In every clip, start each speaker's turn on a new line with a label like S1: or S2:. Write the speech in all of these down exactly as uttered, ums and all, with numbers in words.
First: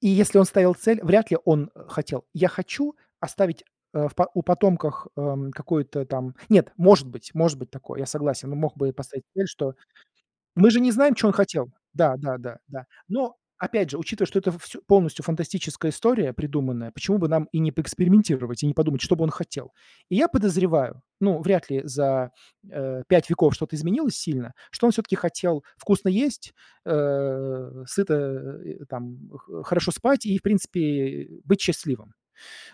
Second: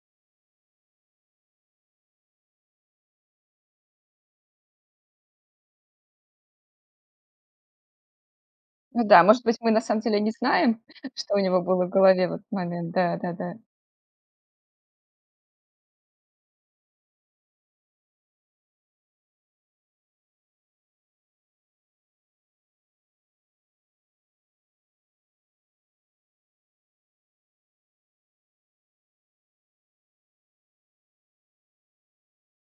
S1: И если он ставил цель, вряд ли он, э, хотел. Я хочу оставить, э, в па у потомках, э, какую-то там нет, может быть может быть такое, я согласен, но мог бы и
S2: Ну, да,
S1: поставить
S2: может
S1: цель,
S2: быть, мы
S1: что
S2: на самом деле не
S1: мы же
S2: знаем,
S1: не знаем, чё он
S2: что у него
S1: хотел
S2: было
S1: Да,
S2: голове в
S1: да,
S2: этот
S1: да, да.
S2: момент.
S1: Но,
S2: Да-да-да.
S1: опять же, учитывая, что это вс полностью фантастическая история придуманная, почему бы нам и не поэкспериментировать и не подумать, что бы он хотел? И я подозреваю, ну, вряд ли за, э, пять веков что-то изменилось сильно, что он всё-таки хотел вкусно есть, э, сыто, э, там, х хорошо спать и, в принципе, быть счастливым.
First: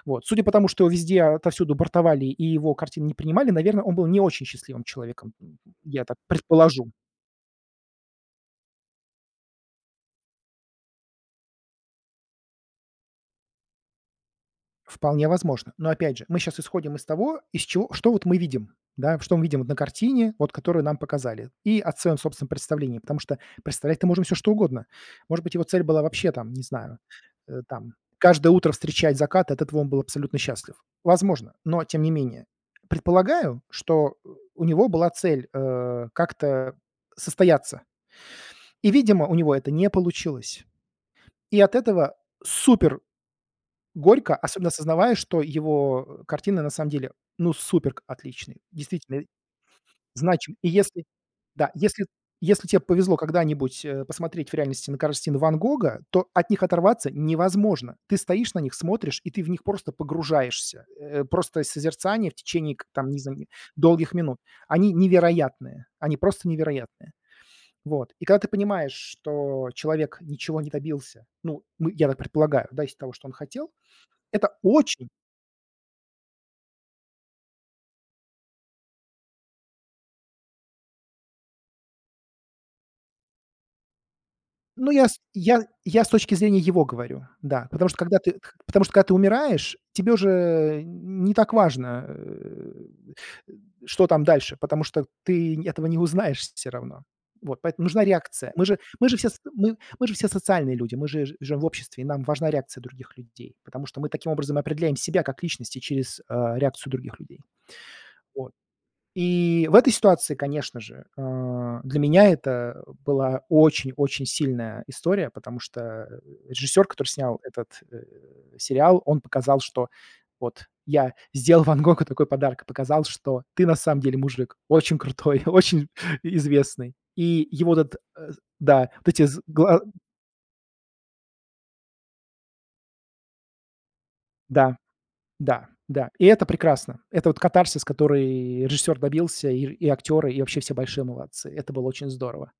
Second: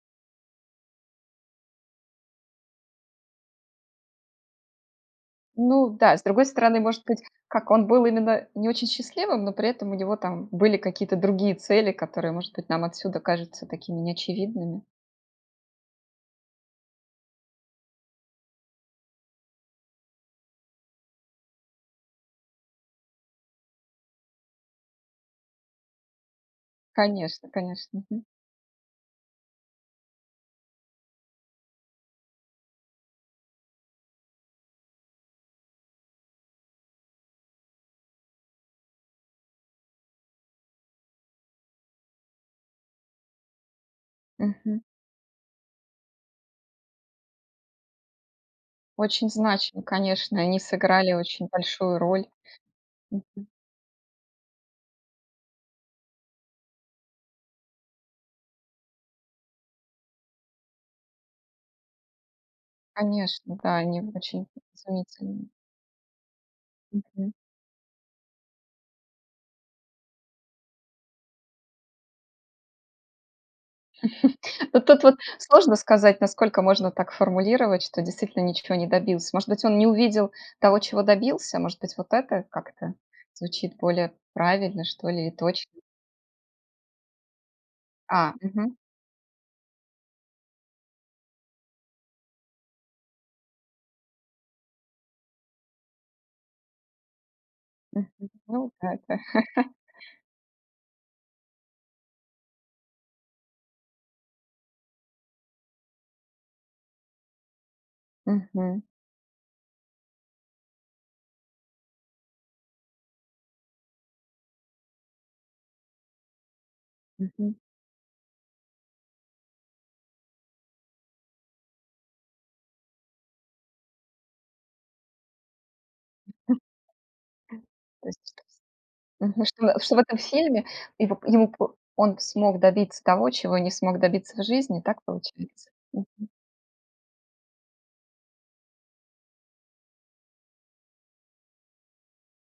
S1: Вот, судя по тому, что везде, отовсюду бортовали, и его картины не принимали, наверно, он был не очень счастливым человеком, м,
S2: Ну,
S1: я
S2: да,
S1: так
S2: с другой стороны,
S1: предположу.
S2: может быть, как он был именно не очень счастливым, но при этом у него там были какие-то другие цели, которые, может быть, нам отсюда кажутся такими, неочевидными.
S1: Вполне возможно. Но, опять же, мы щас исходим из того, из чего что вот мы видим, да, в что мы видим на картине, вот которую нам показали, и от своём собственном представлении, потому что представлять-то можно всё что угодно. Может быть, его цель была вообще там, не знаю,
S2: Конечно,
S1: э,
S2: конечно.
S1: там
S2: Мгм.
S1: каждое утро встречать закат, от этого он был абсолютно счастлив. Возможно, но тем не менее. Предполагаю, что, э, у него была цель, э, как-то состояться, И, видимо, у него это не получилось. И от этого супер горько, особенно
S2: Мгм.
S1: осознавая, что его, э, картины на самом деле, ну, супер к отличные, действительно
S2: Очень значимо, конечно.
S1: значим
S2: Они
S1: И если
S2: сыграли очень
S1: да,
S2: большую
S1: если
S2: роль.
S1: если те повезло
S2: Мгм.
S1: когда-нибудь, э, посмотреть в реальности на карстины Ван Гога, то от них оторваться невозможно. Ты стоишь на них, смотришь, и ты в них просто погружаешься. Э, просто созерцание в течение к там, не знаю, н
S2: Конечно, да, они
S1: долгих минут.
S2: очень
S1: Они
S2: изумительны.
S1: невероятные, они просто невероятные.
S2: Мгм.
S1: Вот, и когда ты понимаешь, что человек ничего не добился, ну, мы я так предполагаю, да, из того, что он хотел- это
S2: Ну, тут
S1: очень
S2: вот сложно сказать, насколько можно так формулировать, что действительно ниче не добился. Может быть, он не увидел того, чего добился? Может быть, вот э как-то звучит более правильно,
S1: Ну, я
S2: что
S1: с
S2: ли, и
S1: я
S2: точно?
S1: я с точки зрения его говорю, да, потому что когда ты
S2: А,
S1: кх
S2: мгм.
S1: потому что когда ты умираешь, тебе уже не так важно, э, что там дальше, потому что ты н этого не узнаешь всё равно. Вот. Поэтому нужна
S2: Мгм,
S1: реакция. Мы
S2: ну,
S1: же мы же
S2: да-да.
S1: все с мы мы же все социальные люди, мы же жи живем в обществе, и нам важна реакция других людей. Потому что мы таким образом определяем себя как личности через, а, реакцию других людей. Вот.
S2: Мгм.
S1: И в этой ситуации, конечно же, а, для меня это была очень-очень сильная история, потому что режиссёр, который снял
S2: Мгм.
S1: этот, э, сериал, он показал, что вот, я сделал Ван Гогу такой подарок, и показал, что ты на самом деле мужик, очень крутой, очень и известный. И его этот
S2: То
S1: э,
S2: есть
S1: да вот эти з
S2: Мгм, что
S1: гла
S2: что в этом фильме его ему п он смог добиться того, чего не смог добиться в
S1: Да,
S2: жизни. Так
S1: да,
S2: получается?
S1: да, и
S2: Мгм.
S1: это прекрасно. Это вот катарсис, который режиссер добился, ир и актеры, и вообще все большие молодцы. Это было очень здорово.